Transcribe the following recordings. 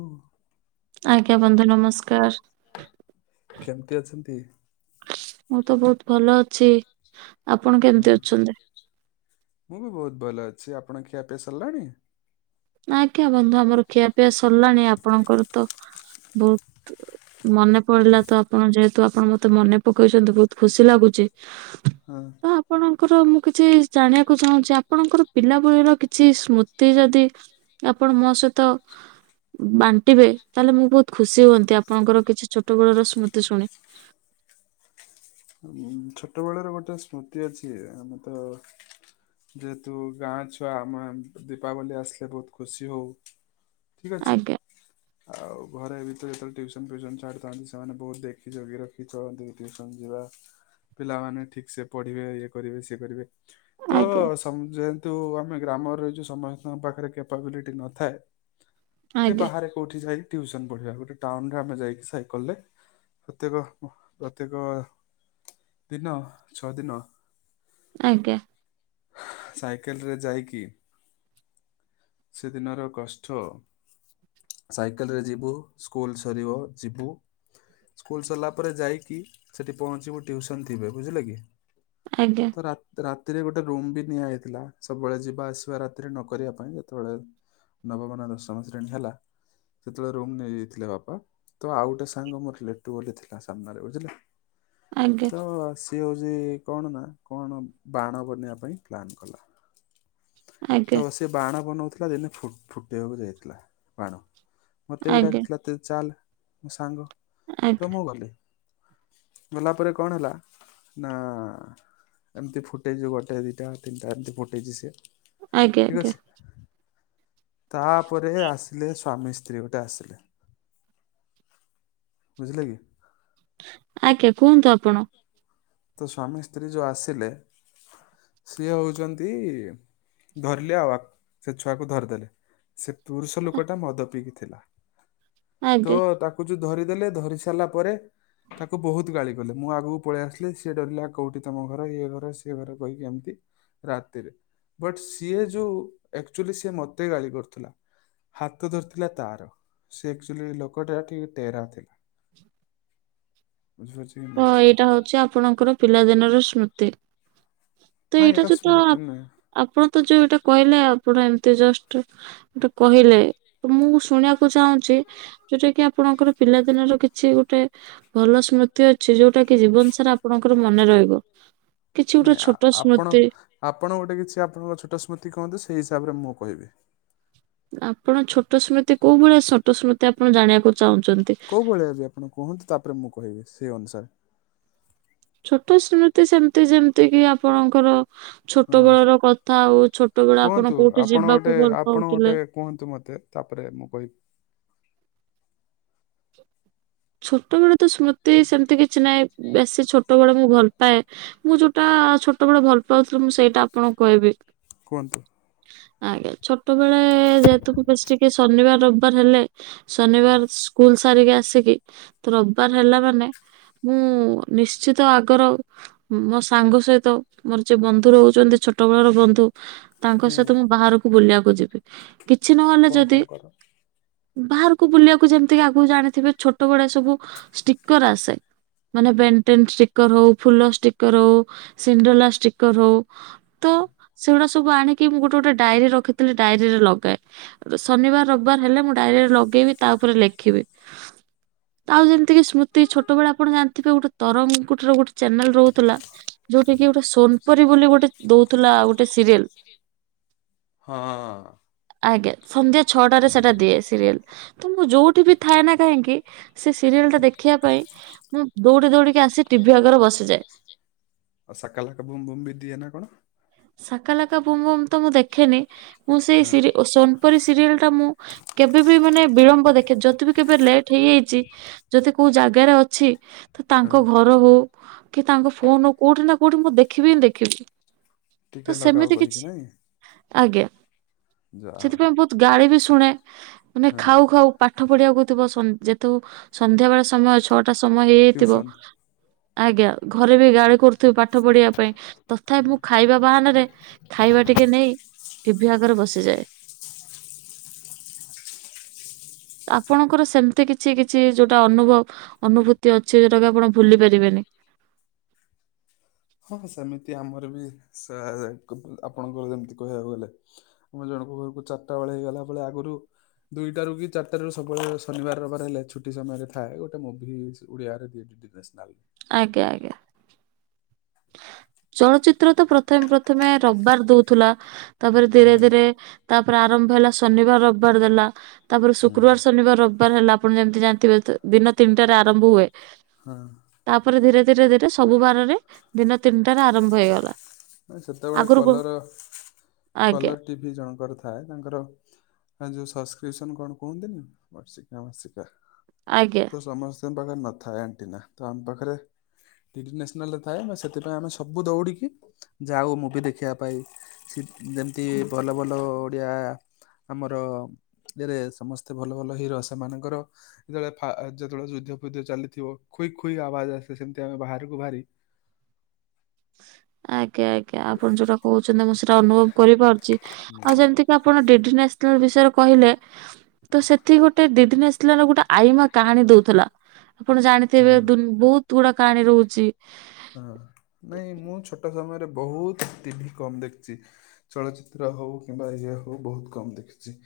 ଓ, ଆଜ୍ଞା ବନ୍ଧୁ ନମସ୍କାର। କେମତି ଅଛନ୍ତି? ମୁଁ ତ ବହୁତ ଭଲ ଅଛି ଆପଣ ହଁ କେମିତି ଅଛନ୍ତି? ମୁଁ ବି ବହୁତ ଭଲ ଅଛି ଆପଣ ଖିଆ ପି ସାରିଲାଣି? ଆଜ୍ଞା ବନ୍ଧୁ ଆମର ଖିଆ ପିଆ ସରିଲାଣି ଆପଣଙ୍କର ତ ବହୁତ ମନେ ପଡିଲା ତ ଆପଣ ଯେହେତୁ ଆପଣ ମତେ ମନେ ପକେଇଛନ୍ତି ବହୁତ ଖୁସି ଲାଗୁଛି। ହଁ। ତ ଆପଣଙ୍କର ମୁଁ କିଛି ଜାଣିବାକୁ ଚାହୁଁଛି ଆପଣଙ୍କର ପିଲା ଭଳିର କିଛି ସ୍ମୃତି ଯଦି ଆପଣ ମୋ ସହିତ ବାଣ୍ଟିବେ ତାହେଲେ ମୁଁ ବହୁତ ଖୁସି ହୁଅନ୍ତି ଆପଣଙ୍କର କିଛି ଛୋଟ ବେଳର ସ୍ମୃତି ଶୁଣି ଛୋଟବେେଳ ର ଗୋଟେ ସ୍ମୃତି ଅଛି ଆମେ ତ ଯେହେତୁ ଗାଁ ଛୁଆ ଆମ ଦୀପାବଳି ଆସିଲେ ବହୁତ ଖୁସି ହଉ। ଠିକ ଅଛି। ଆଜ୍ଞା ଆଉ ଘରେ ବି ତ ଯେତେବେଳେ ଟିଉସନ ଫ୍ୟୁଉସନ ଛାଡ଼ିଥାନ୍ତି ସେମାନେ ବହୁତ ଦେଖି ଜଗି ରଖିନ୍ତି ଟିଉସନ ଯିବା। ପିଲାମାନେ ଠିକ ସେ ପଢିବେ ଇଏ କରିବେ ସିଏ କରିବେ ତ ଆଜ୍ଞା ଯେହେତୁ ଆମେ ଗ୍ରାମ ରହିଛୁ ସମସ୍ତଙ୍କ ପାଖରେ କ୍ୟାପାବିଲିଟି ନଥାଏ। ଯେ ଆଜ୍ଞା ବାହାରେ କୋଉଠି ଯାଇ ଟ୍ୟୁସନ ପଢିବା ଗୋଟେ ଟାଉନରେ ଆମେ ଯାଇକି ସାଇକେଲ ରେ ପ୍ରତ୍ୟେକ ପ୍ରତ୍ୟେକ ଦିନ ଛଅ ଦିନ ଆଜ୍ଞା। ସାଇକେଲରେ ଯାଇକି ସେଦିନର କଷ୍ଟ ସାଇକେଲ ରେ ଯିବୁ ସ୍କୁଲ ସରିବ ଯିବୁ। ସ୍କୁଲ ସରିଲା ପରେ ଯାଇକି ସେଠି ପହଞ୍ଚିବୁ ଟିୁସନ ଥିବେ ବୁଝିଲେ କି? ଆଜ୍ଞା। ତ ରାତିରେ ଗୋଟେ ରୁମ୍ ବି ନିଆଯାଇଥିଲା ସବୁବେଳେ ଯିବା ଆସିବା ରାତିରେ ନ କରିବା ପାଇଁ ଯେତେବେଳେ ନବମନା ଦଶମ ଶ୍ରେଣୀ ହେଲା ସେତେବେଳେ ରୁମ୍ ନେଇଯାଇଥିଲେ ବାପା ତ ଆଉ ଗୋଟେ ସାଙ୍ଗ ମୋ ଲିଟୁଭ ବୋଲି ଥିଲା ସାମ୍ନାରେ ବୁଝିଲେ। ଆଜ୍ଞା ତ ସିଏ ହଉଛି କଣ ନା କଣ ବାଣ ବନେଇବା ପାଇଁ ପ୍ଲାନ୍ କଲା। ତ ଆଜ୍ଞା ସେ ବାଣ ବନଉଥିଲା ଦିନେ ଫୁଟେଇବାକୁ ଯାଇଥିଲା ବାଣ ମୋତେ ଆଜ୍ଞା ବିଡାକି ଥିଲାେ ଚାଲ ମୋ ସାଙ୍ଗ ଆଜ୍ଞା ଆଜ୍ଞା ତ ମୁଁ ଗଲି। ଗଲା ପରେ କଣ ହେଲା ନା ଏମିତି ଫୁଟେଜେ ଗୋଟେ ଦୁଇଟା ତିନିଟା ଏମତି ଫଟେଜି ସେ। ଆଜ୍ଞା ଆଜ୍ଞା। ତାପରେ ଆସିଲେ ସ୍ୱାମୀ ସୀ ସ୍ତ୍ରୀ ଗୋଟେ ଆସିଲେ ବୁଝିଲେ କି? ଆଜ୍ଞା କୁହନ୍ତୁ ଆପଣ। ତ ସ୍ଵାମୀ ସ୍ତ୍ରୀ ଯୋଉ ଆସିଲେ ସିଏ ହଉଛନ୍ତି। ଧରିଲେ ଆଉ ସେ ଛୁଆକୁ ଧରିଦେଲେ ସେ ପୁରୁଷ ଆ ଲୋକ ଟା ମଦ ପିଇକି ଥିଲା ତ ଆଜ୍ଞା ତାକୁ ଯୋଉ ଧରିଦେଲେ ଧରି ସାରିଲା ପରେ ତାକୁ ବହୁତ ଗାଳି କଲେ ମୁଁ ଆଗକୁ ପଳେଇ ଆସିଲି। ସିଏ ଡରିଲା କୋଉଠି ତମ ଘର ଘର ସିଏ ଘର କହିକି ଏମିତି ରାତିରେ ବଟ ସିଏ ଯୋଉ ଆକ୍ଚୁଆଲି ସିଏ ମତେ ଗାଳି କରୁଥିଲା। ହାତ ଧରିଥିଲା ତାର ସେ ଆକ୍ଚୁଲି ଲୋକଟା ଟିକେ ଟେରା ଥିଲା। ବୁଝିହଉଛି। ହ ଏଇଟା ହଉଛି ଆପଣଙ୍କର ପିଲାଦିନର ସ୍ମୃତି। ତ ନାଇଁ ଏଇଟା ଯୋଉ ତ ସ୍ମୃତି ନୁହେଁ ଆପଣ ତ ଯୋଉ ଏଇଟା କହିଲେ ଆପଣ ଏମତି ଜଷ୍ଟ ଗୋଟେ କହିଲେ ତ ମୁଁ ଶୁଣିବାକୁ ଚାହୁଁଛି ଯୋଉଟା କି ଆପଣଙ୍କର ପିଲାଦିନର କିଛି ଗୋଟେ ଭଲ ସ୍ମୃ ତି ଅଛି ଯୋଉଟା କି ଜୀବନ ସାରା ଆପଣଙ୍କର ମନେ ରହିବ କିଛି ନାଇଁ ଗୋଟେ ଆ- ଛୋଟ ଆପଣ ସ୍ମୃତି। ଆପଣ ଗୋଟେ କିଛି ଆପଣଙ୍କ ଛୋଟ ସ୍ମୃତି କୁହନ୍ତି ସେଇ ହିସାବରେ ମୁଁ କହିବି। ଆପଣ ଛୋଟ ସ୍ମୃତି କୋଉ ଭଳିଆ ଛୋଟ ସ୍ମୃତି ଆପଣ ଜାଣିବାକୁ ଚାହୁଁଛନ୍ତି? କୋଉ ଭଳିଆ ଆଜି ଆପଣ କୁହନ୍ତୁ ତାପରେ ମୁଁ କହିବି ସେଇ ଅନୁସାରେ ଛୋଟ ସ୍ମୃତି ସେମିତି ଯେମିତି କି ଆପଣଙ୍କର ଛୋଟ ହଁ ବେଳର କଥା ଆଉ ଛୋଟ ବେଳ ଆପଣ କୁହନ୍ତୁ କୋଉଠି ଆପଣ ଗୋଟେ ଯିବାକୁ ଭଲ ଆପଣ ଗୋଟେ ପାଉଥିଲେ। କୁହନ୍ତୁ ମତେ ତାପରେ ମୁଁ କହିି ଛୋଟ ବେଳେ ତ ସ୍ମୃତି ସେମିତି କିଛି ନାହିଁ ବେଶୀ ଛୋ ଛୋଟବେଳେ ମୁଁ ଭଲ ପାଏ ମୁଁ ଯୋଉଟା ଛୋଟବେଳେ ଭଲ ପାଉଥିଲି ମୁଁ ସେଇଟା ଆପଣଙ୍କୁ କହିବି? କୁହନ୍ତୁ? ଆଜ୍ଞା ଛୋଟ ବେଳେ ଯେହେତୁକୁ ବେଶୀ ଟିକେ ଶନିବାର ରବିବାର ହେଲେ। ଶନିବାର ସ୍କୁଲ ସାରିକି ଆସିକି ରବିବାର ହେଲା ମାନେ ମୁଁ ନିଶ୍ଚିତ ଆଗର ମୋ ସାଙ୍ଗ ସହିତ ମୋର ଯେ ବନ୍ଧୁ ରହୁଛନ୍ତି ଛୋଟ ବେଳର ବନ୍ଧୁ ତାଙ୍କ ହୁଁ ସହିତ ମୁଁ ବାହାରକୁ ବୁଲିବାକୁ ଯିବି କିଛି ନହେଲେ କଣ ଯଦି କଣ କର? ବାହାରକୁ ବୁଲିବାକୁ ଯେମିତିକ ଆଗକୁ ଜାଣିଥିବେ ଛୋଟ ବେଳେ ସବୁ ଷ୍ଟିକର ଆସେ। ମାନେ ବେଣ୍ଟେନ ଷ୍ଟିକର ହଉ ଫୁଲ ଷ୍ଟିକର ହଉ ସିଣ୍ଡଲା ଷ୍ଟିକର ହଉ। ତ ସେଗୁଡା ସବୁ ଆଣିକି ମୁଁ ଗୋଟେ ଗୋଟେ ଡାଇରୀ ରଖିଥିଲି ଡାଇରୀରେ ଲଗାଏ ଶନିବାର ରବିବାର ହେଲେ ମୁ ତାରରେ ଲଗେଇବି ତା ଉପରେ ଲେଖିବି। ଆଉ ଯେମିତି କିି ସ୍ମୃତି ଛୋଟବେଳେ ଆପଣ ଜାଣିଥିବେ ଗୋଟେ ତରଙ୍ଗର ଗୋଟେ ଚ୍ୟାନେଲ ରହୁଥିଲା। ଯୋଉଟାକିି ଗୋଟେ ସୋନପୁରୀ ବୋଲି ଗୋଟେ ଦଉଥିଲା ଗୋଟେ ସିରିଏଲ। ହଁ। ଆଜ୍ଞା ସନ୍ଧ୍ୟା ଛଅଟାରେ ସେଟା ଦିଏ ସିରିଏଲ ତମକୁ ଯୋଉଠି ବି ଥାଏ ନା କାହିଁକି? ସେ ସିରିଏଲଟା ଦେଖିବା ପାଇଁ ମୁଁ ଦୌଡି ଦୌଡିକି ଆସି ଟିଭିି ଆଗରେ ବସିଯାଏ ଆଉ ସାକା ଲାକା ବୁମ୍ ବୁମ୍ ବି ଦିଏ ନା କଣ? ସାକା ଲାକା ବୁମ୍ ବୁମ୍ ତ ମୁଁ ଦେଖେନି ମୁଁ ସେଇ ହଁ। ସିରିଏଲ୍ ଓ ସନ ପରି ସିରିଏଲ ଟା ମୁଁ କେବେ ବି ମାନେ ବିଳମ୍ବ ଦେଖେ ଯଦି ବି କେବେ ଲେଟ୍ ହେଇଯାଇଛି ଯଦି କୋଉ ଜାଗାରେ ଅଛି। ତ ହଁ ତାଙ୍କ ଘର ହଉ କି ତାଙ୍କ ଫୋନ ହଉ କୋଉଠି ନା କୋଉଠି ମୁଁ ଦେଖିବି ହିଁ ଦେଖିବି। ତ ଟିକେ ଲଗାଅ ସେମିତି କିଛି କରିକି ନାଇଁ ଆଜ୍ଞା ଯାହା ହଉ ସେଥିପାଇଁ ବହୁତ ଗାଳି ବି ଶୁଣେ। ମାନେ ହଁ ଖାଉ ଖାଉ ପାଠ ପଢିବାକୁ ଥିବ ଯେହେତୁ ସନ୍ଧ୍ୟା ବେଳ ସମୟ ଛଅଟା ସମୟ ହେଇଯାଇଥିବ। ଟ୍ୟୁସନ ଆଜ୍ଞା ଘରେ ବି ଗାଳି କରୁଥିବେ ପାଠ ପଢିବା ପାଇଁ ତଥାପି ମୁଁ ଖାଇବା ବାହାନାରେ ଖାଇବା ଟିକେ ନେଇ ଟିଭି ଆଗରେ ବସିଯାଏ। ଆପଣଙ୍କର ସେମିତି କିଛି କିଛି କିଛି ଯୋଉଟା ଅନୁଭବ ଅନୁଭୂତି ଅଛି ଯୋଉଟା କି ଆପଣ ଭୁଲି ପାରିବେନି। ହଁ ସେମିତି ଆମର ବି ସେ ଆପଣଙ୍କର ଯେମିତି କହିବାକୁ ଗଲେ। ମୁଁ ଜଣଙ୍କ ଘରକୁ ଚାରିଟା ବେଳେ ଗଲା ବେଳେ ଆଗରୁ ଦୁଇଟାରୁ କି ଚାରିଟାରୁ ସବୁବେଳେ ଶନିବାର ରବିବାର ହେଲେ ଛୁଟି ସମୟରେ ଥାଏ ଗୋଟେ ମୁଭି ଓଡିଆରେ ଡିଡି। D national. ଆଜ୍ଞା ଆଜ୍ଞା। ଚଳଚିତ୍ର ତ ପ୍ରଥମେ ପ୍ରଥମେ ରବିବାର ଦଉଥିଲା। ତାପରେ ହଁ ଧୀରେ ଧୀରେ ତାପରେ ଆରମ୍ଭ ହେଲା ଶନିବାର ରବିବାର ଦେଲା। ତାପରେ ହୁଁ। ଶୁକ୍ରବାର ଶନିବାର ରବିବାର ହେଲା ଆପଣ ଯେମିତି ଜାଣିଥିବେ ଦିନ ତିନିଟାରେ ଆରମ୍ଭ ହୁଏ। ହଁ। ତାପରେ ଧୀରେ ଧୀରେ ଧୀରେ ସବୁ ବାରରେ ଦିନ ତିନିଟାରେ ଆରମ୍ଭ ହେଇଗଲା। ସେତେବେଳେ ଆଗରୁ କ କଲର ଆଜ୍ଞା କଲର ଟିଭି ଜଣଙ୍କର ଥାଏ ତାଙ୍କର ହଁ ଯୋଉ ସସ୍କ୍ରିସନ କଣ କୁହନ୍ତିନି ବର୍ଷିକିଆ ମାସିକିଆ। ଆଜ୍ଞା। ତ ସମସ୍ତଙ୍କ ପାଖରେ ନଥାଏ ଆଣ୍ଟିନା ତ ଆମ ପାଖରେ ଡି ଡି ନ୍ୟାସନାଲ ରେ ଥାଏ ବା ସେଥିପାଇଁ ଆମେ ସବୁ ଦୌଡିକି ଯାଉ ମୁଭି ଦେଖିବା ପାଇଁ ସିଦି ଯେମିତି ଭଲ ଭଲ ଓଡ଼ିଆ ଆମର ଧିରେ ସମସ୍ତେ ଭଲ ଭଲ ହିରୋ ସେମାନଙ୍କର ଯେତେବେଳେ ଫା ଯେତେବେଳେ ଯୁଦ୍ଧ ଫୁଦ୍ଧ ଚାଲିଥିବ ଖୁଇ ଖୁଇ ଆବାଜ ଆସେ ସେମିତି ଆମେ ବାହାରକୁ ବାହାରି ଆଜ୍ଞା ଆଜ୍ଞା ଆପଣ ଯୋଉଟା କହୁଚନ୍ତି ମୁଁ ସେଇଟା ଅନୁଭବ କରିପାରୁଛି। ହୁଁ। ଆଉ ଯେମିତି ଆପଣ ଡିଡି ନ୍ୟସନାଲ ବିଷୟରେ କହିଲେ। ତ ସେଠି ଗୋଟେ ଡିଡି ନ୍ୟସନାଲର ଗୋଟେ ଆଇମାକ କାହାଣୀ ଦଉଥିଲା। ଆପଣ ଜାଣିଥିବେ ହଁ। ଦୁବହୁତ ଗୁଡା କାହାଣୀ ରହୁଚି। ହଁ ନାଇଁ ମୁଁ ଛୋଟ ସମୟରେ ବହୁତ ଟିଭି କମ ଦେଖି ଚି। ଚଳଚିତ୍ର ହଉ କିମ୍ବା ଇଏ ହଉ ବହୁତ କମ୍ ଦେଖିଚି।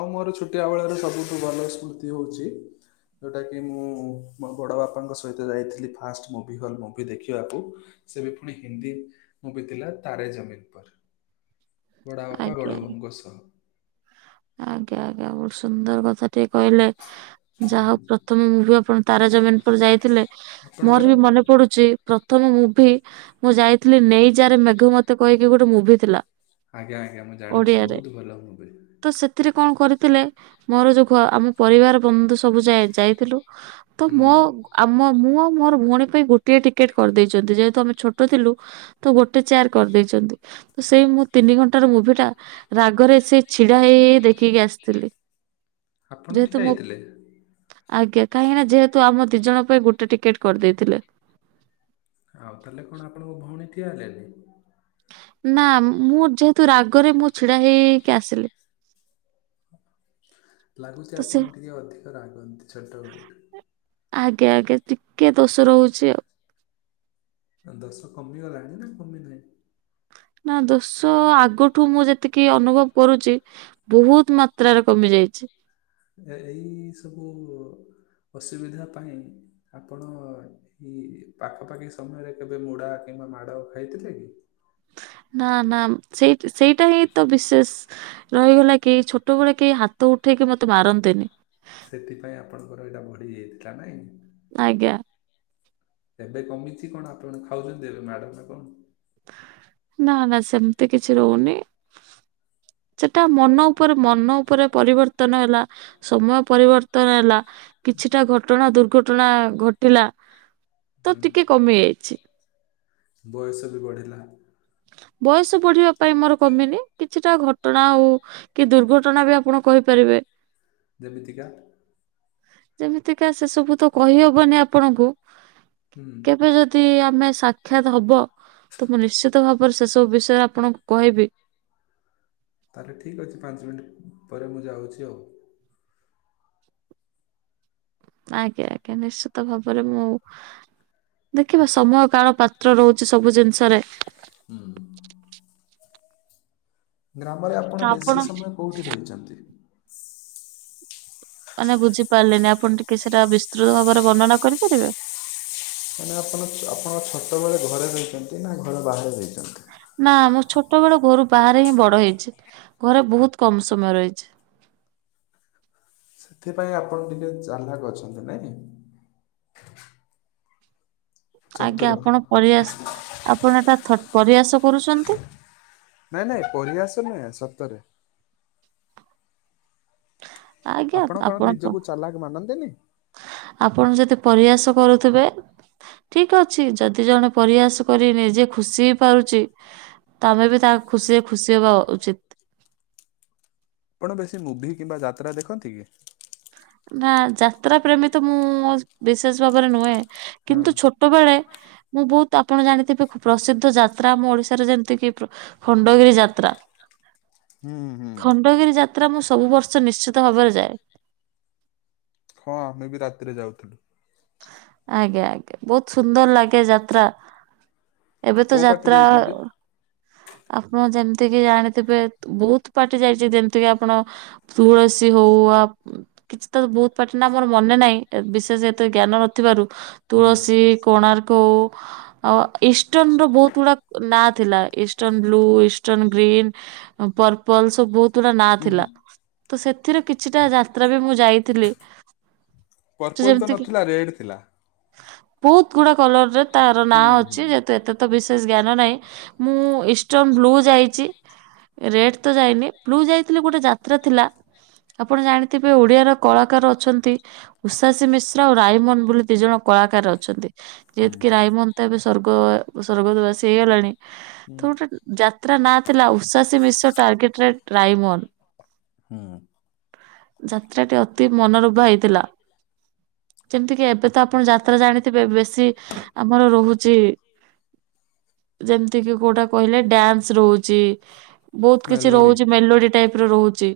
ଆଉ ମୋର ଛୋଟିଆ ବେଳର ସବୁଠୁ ଭଲ ସ୍ମୃତି ହଉଚି। ଯେଉଁଟାକି ମୁଁ ମୋ ବଡ଼ ବାପାଙ୍କ ସହିତ ଯାଇଥିଲି ଫାଷ୍ଟ ମୁଭି କଲ୍ ମୁଁ। ବିଦେଖିବାକୁ ସେ ବି ପୁଣି ହିନ୍ଦୀ ମୁଭି ଥିଲା ତାରେ ଜମିିନ୍‌ ପର୍। ବଡ଼ବାପା ଆଜ୍ଞା। ବଡ଼ବୋଉଙ୍କ ସହ। ଆଜ୍ଞା ଆଜ୍ଞା ବହୁତ ସୁନ୍ଦର କଥା ଟିଏ କହିଲେ। ହୁଁ ଯାହା ହଉ ପ୍ରଥମେ ମୁଭି ଆପଣ ତାରା ଜମିିନ ପର୍ ଯାଇଥିଲେ। ଆପଣଙ୍କର? ମୋର ବି ମନେ ପଡୁଚି ପ୍ରଥମ ମୁଭି ମୁଁ ଯାଇଥିଲି ନେଇ ଯାରେ ମେଘ ମତେ କହିକି ଗୋଟେ ମୁଭି ଥିଲା। ଆଜ୍ଞା ଆଜ୍ଞା ମୁଁ ଜାଣିଛି ଓଡିଆରେ। ବହୁତ ଭଲ ମୁଭି। ତ ସେଥିରେ କଣ କରିଥିଲେ ମୋର ଯୋଉ ଘ ଆମ ପରିବାର ବନ୍ଧୁ ସବୁ ଯାଇ ଯାଇଥିଲୁ। ତ ହୁଁ ମୋ ଆମ ମୁଁ ଆଉ ମୋର ଭଉଣୀ ପାଇଁ ଗୋଟିଏ ଟିକେଟ କରିଦେଇଚନ୍ତି ଯେହେତୁ ଆମେ ଛୋଟ ଥିଲୁ। ତ ଗୋଟେ ଚେୟାର କରିଦେଇଚନ୍ତି। ସେଇ ମୁଁ ତିନି ଘଣ୍ଟାର ମୁଭିଟା ରାଗ ଘରେ ସେ ଛିଡା ହେଇ ଦେଖିକି ଆସିଥିଲି। ଆପଣ ଯେହେତୁ ଠିଆ ମୁଁ ହେଇଥିଲେ ଆଜ୍ଞା କାହିଁକି ନା ଯେହେତୁ ଆମ ଦି ଜଣ ପାଇଁ ଗୋଟେ ଟିକେଟେ କରିଦେଇଥିଲେ। ଆଉ ତାହେଲେ କଣ ଆପଣଙ୍କ ଭଉଣୀ ଠିଆ ହେଲେନି? ନା ମୁଁ ଯେହେତୁ ରାଗରେ ମୁଁ ଛିଡା ହେଇହେଇକି ଆସିଲି। ଲାଗୁଛି ତ ସେ ଆପଣ ଟିକେ ଅଧିକ ରାଗନ୍ତି ଛୋଟବେଳଠୁ। ଆଜ୍ଞା ଆଜ୍ଞା ଟିକେ ଦୋଷ ରହୁଚି ଆଉ। ଦେଶ କମିଗଲାଣି ନା କମି ନାହିଁ। ନା ଦୋଷ ଆଗଠୁ ମୁଁ ଯେତିକି ଅନୁଭବ କରୁଚି। ବୋହୁତୁ ମାତ୍ରାରେ କମି ଯାଇଚି। ଏଇ ସବୁ ଅସୁବିଧା ପାଇଁ ଆପଣ ଏଇ ପାଖାପାଖି ସମୟରେ କେବେ ମୁଡା କିମ୍ବା ମାଡ ଖାଇଥିଲେ କି? ନା ନା ସେଇ ସେଇଟା ହିଁ ତ ବିଶେଷ ରହିଗଲା କି ଛୋଟବେଳେ କେହି ହାତ ଉଠେଇକି ମତେ ମାରନ୍ତିନି। ସେଥିପାଇଁ ଆପଣଙ୍କର ଏଇଟା ବଢି ଯାଇଥିଲା ନାଇଁ। ଆଜ୍ଞା। ଏବେ କମିଛି। କଣ ଆପଣ ଖାଉଛନ୍ତି, ଏବେ ମାଡ ନା କଣ? ନା ନା ସେମିତି କିଛି ରହୁନି। ସେଟା ମନ ଉପରେ, ମନ ଉପରେ ପରିବର୍ତ୍ତନ ହେଲା। ସମୟ ପରିବର୍ତ୍ତନ ହେଲା କିଛିଟା ଘଟଣା, ଦୁର୍ଘଟଣା ଘଟିଲା। ତ ହୁଁ ଟିକେ କମି ଯାଇଛି। ବୟସ ବି ବଢିଲା। ବୟସ ପଢିବା ପାଇଁ ମୋର କମିନି। କିଛିଟା ଘଟଣା ଆଉ କି ଦୁର୍ଘଟଣା ବି ଆପଣ କହିପାରିବେ। ଯେମିତିକା। ଯେମିତିକା ସେ ସବୁ ତ କହିହବନି ଆପଣଙ୍କୁ। ହୁଁ କେବେ ଯଦି ଯଦି ଆମେ ସାକ୍ଷାତ ହବ ତ। ମୁଁ ନିଶ୍ଚିତ ଭାବରେ ସେ ସବୁ ବିଷୟ ଆପଣଙ୍କୁ କହିବି। ତା ହେଲେ ଠିକ୍ ଅଛି। ପାଞ୍ଚ ମିନିଟ୍ ପରେ ମୁଁ ଯାଉଛି ଆଉ। ଆଜ୍ଞା ଆଜ୍ଞା। ନିଶ୍ଚିତ ଭାବରେ ମୁଁ ଦେଖିବ ସମୟ, କାଳ, ପାତ୍ର ରହୁଛି ସବୁ ଜିନିଷରେ। ହୁଁ। ଗ୍ରାମରେ ଆପଣ ବେଶି ସମୟ କୋଉଠି ରହିଚନ୍ତି। ମାନେ ବୁଝିପାରିଲିନି ଆପଣ ଟିକେ ସେଇଟା ବିସ୍ତୃତ ଭାବରେ ବର୍ଣ୍ଣନା କରିପାରିବେ। ମାନେ ଆପଣ ଆପଣଙ୍କ ଛୋଟବେଳେ ଘରେ ରହିଚନ୍ତି ନା ଘରେ ବାହାରେ ରହିଛନ୍ତି। ନା ମୋ ଛୋଟ ବେଳ ଘରୁ ବାହାରେ ହିଁ ବଡ ହେଇଚି। ଘରେ ବହୁତ କମ ସମୟ ରହିଛି। ସେଥିପାଇଁ ଆପଣ ଟିକେ ଚାଲ୍ଲାକ୍ ଅଛନ୍ତି ନାଇଁ। ଆଜ୍ଞା ଚତୁର। ଆପଣ ପରିହାସ, ଆପଣ ଏଟା ଥ-ପରିହାସ କରୁଛନ୍ତି। ନାଇଁ ନାଇଁ ପରିହାସ ନୁହେଁ, ସତରେ। ଆଜ୍ଞା ଆପଣ କଣ ପ ନିଜକୁ ଚାଲାକ୍ ମାନନ୍ତିନି। ଆପଣ ଯଦି ପରହାସ କରୁଥିବେ। ଠିକ୍ ଅଛି। ଯଦି ଜଣେ ପରିହାସ କରି ନିଜେ ଖୁସି ହେଇ ପାରୁଚି ତମେ ବି ତା ଖୁସିରେ ଖୁସି ହବା ଉଚିତ୍। ଆପଣ ବେଶି ମୁଭି କିମ୍ବା ଯାତ୍ରା ଦେଖନ୍ତି କି। ନା ଯାତ୍ରା ପ୍ରେମୀ ତ ମୁଁ ବିଶେଷ ଭାବରେ ନୁହେଁ କିନ୍ତୁ ଛୋଟ ଛୋଟ ବେଳେ ମୁଁ ବହୁତ ଆପଣ ଜାଣିଥିବେ ଖୁ-ପ୍ରସିଦ୍ଧ ଯାତ୍ରା ଆମ ଓଡିଶାରେ ଯେମିତି କିି ଖଣ୍ଡଗିରି ଯାତ୍ରା। ହୁଁ ହୁଁ ଖଣ୍ଡଗିରି ଯାତ୍ରା ମୁଁ ସବୁ ବର୍ଷ ନିଶ୍ଚିତ ଭାବରେ ଯାଏ। ହଁ ଆମେ ବି ରାତିରେ ଯାଉଥିଲୁ। ଆଜ୍ଞା ଆଜ୍ଞା ବହୁତ ସୁନ୍ଦର ଲାଗେ ଯାତ୍ରା। ଏବେ ତ କୋଉ ପାର୍ଟି ଯାତ୍ରା ଯାଇଛନ୍ତି? ଆପଣ ଯେମିତି କିି ଜାଣିଥିବେ ବହୁତ ପାର୍ଟି ଯାଇଛି। ଯେମିତି କିି ଆପଣ ତୁଳସୀ ହଉ ଆ କିଛି ତ ବହୁତ ପାର୍ଟି ନା ଆମର ମନେ ନାହିଁ। ବିଶେଷ ଏତେ ଜ୍ଞାନ ନଥିବାରୁ। ହୁଁ ତୁଳସୀ, କୋଣାର୍କ ଆଉ ଇଷ୍ଟର୍ଣ୍ଣ ର ବହୁତ ଗୁଡା ନାଁ ଥିଲା। Eastern blue, eastern green, purple ସବୁ ବହୁତ ଗୁଡା ନା ହୁଁ ଥିଲା। ହୁଁ ତ ସେଥିରେ କିଛିଟା ଯାତ୍ରା ବି ମୁଁ ଯାଇଥିଲି। ପର୍ପଲ୍ ତ ଯେମିତି କି ନଥିଲା ରେଡ୍ ଥିଲା। ବହୁତ ଗୁଡା କଲରରେ ତାର ନାଁ ହୁଁ ଅଛି। ହୁଁ। ଯେହେତୁ ଏତେ ତ ବିଶେଷ ଜ୍ଞାନ ନାହିଁ ମୁଁ ଇଷ୍ଟଣ ବ୍ଲୁ ଯାଇଛି ରେଡ ତ ଯାଇନି ବ୍ଲୁ ଯାଇଥିଲି ଗୋଟେ ଯାତ୍ରା ଥିଲା ଆପଣ ଜାଣିଥିବେ ଓଡିଆର କଳାକାର ଅଛନ୍ତି ଉଷାସି ମିଶ ଆଉ ରାଇମନ ବୋଲି ଦି ଜଣ କଳାକାର ଅଛନ୍ତି ହୁଁ ଯେହତି କିି ହୁଁ ରାଇମନ ତେ ଏବେ ସ୍ୱର୍ଗ ସ୍ୱର୍ଗଦବାସି ହେଇଗଲାଣି ହୁଁ। ତ ଗୋଟେ ଯାତ୍ରା ନାଁ ଥିଲା ଉଷାସି ମିଶ୍ର ଟାର୍ଗେଟରେ ରାଇମୋନ୍। ହୁଁ ଯାତ୍ରା ଟି ଅତି ମନୋରୂଭା ହେଇଥିଲା। ଯେମିତି କିି ଏବେ ତ ଆପଣ ଯାତ୍ରା ଜାଣିଥିବେ ବେଶୀ ଆମର ରହୁଛି ଯେମିତି କିି କୋଉଟା କହିଲେ ଡ୍ୟାନ୍ସ ରହୁଛି ବହୁତ କିଛି ମେଲୋଡି ରହୁଛି ମେଲୋଡି ଟାଇପ ରି ରହୁଛି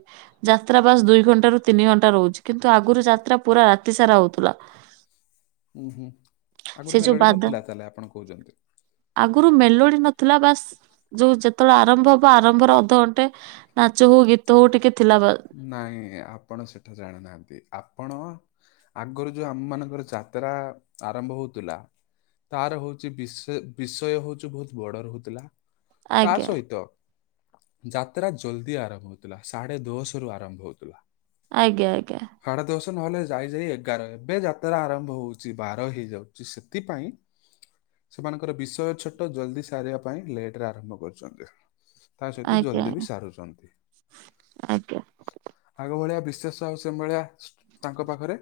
ଯାତ୍ରା ବାସ ଦୁଇ ଘଣ୍ଟା ରୁ ତିନି ଘଣ୍ଟା ରହୁଛି କିନ୍ତୁ ଆଗରୁ ଯାତ୍ରା ପୁରା ରାତି ସାରା ହଉଥ ଥିଲା ହୁଁ ହୁଁ ଆଗରୁ ଯୋଉ ମେଲୋଡ଼ି ବାଦା ନଥିଲା ତାହେଲେ ଆପଣ କହୁଛନ୍ତି। ଆଗରୁ ମେଲୋଡି ନଥିଲା ବାସ୍ ଯୋଉ ଯେତେବେଳେ ଆରମ୍ଭ ହବ ଆରମ୍ଭରେ ଅଧଘଣ୍ଟେ ନାଚ ହଉ ଗୀତ ହଉ ଟିକେ ଥିଲା ବା ନାଇଁ ଆପଣ ସେଟା ଜାଣିନାହାନ୍ତି ଆପଣ ଆଗରୁ ଯୋଉ ଆମ ମାନଙ୍କର ଯାତ୍ରା ଆରମ୍ଭ ହଉଥିଲା ତାର ହଉଛି ବିଷୟ ବିଷୟ ହଉଛି ବହୁତ ବଡ ରହୁଥିଲା। ତା ଆଜ୍ଞା ସହିତ ଯାତ୍ରା ଜଲଦି ଆରମ୍ଭ ହଉଥିଲା ସାଢେ ଦଶଶହ ସରୁ ଆରମ୍ଭ ହେଉଥିଲା ଆଜ୍ଞା ଆଜ୍ଞା ସାଢେ ଦଶ ନହେଲେ ଯାଇ ଯାଇ ଏଗାର ଏବେ ଯାତ୍ରା ଆରମ୍ଭ ହଉଛି ବାର ହେଇଯାଉଛି ସେଥିପାଇଁ ସେମାନଙ୍କର ବିଷୟ ଛୋଟ ଜଲଦି ସାରିବା ପାଇଁ ଲେଟରେ ଆରମ୍ଭ କରୁଛନ୍ତି। ତା ସହିତ ଆଜ୍ଞା ଜଲ୍ଦି ବି ସାରୁଛନ୍ତି। ଆଜ୍ଞା ଆଗ ଭଳିଆ ବିଶୋଷ ଆଉ ସେ ଭଳିଆ ତାଙ୍କ ପାଖରେ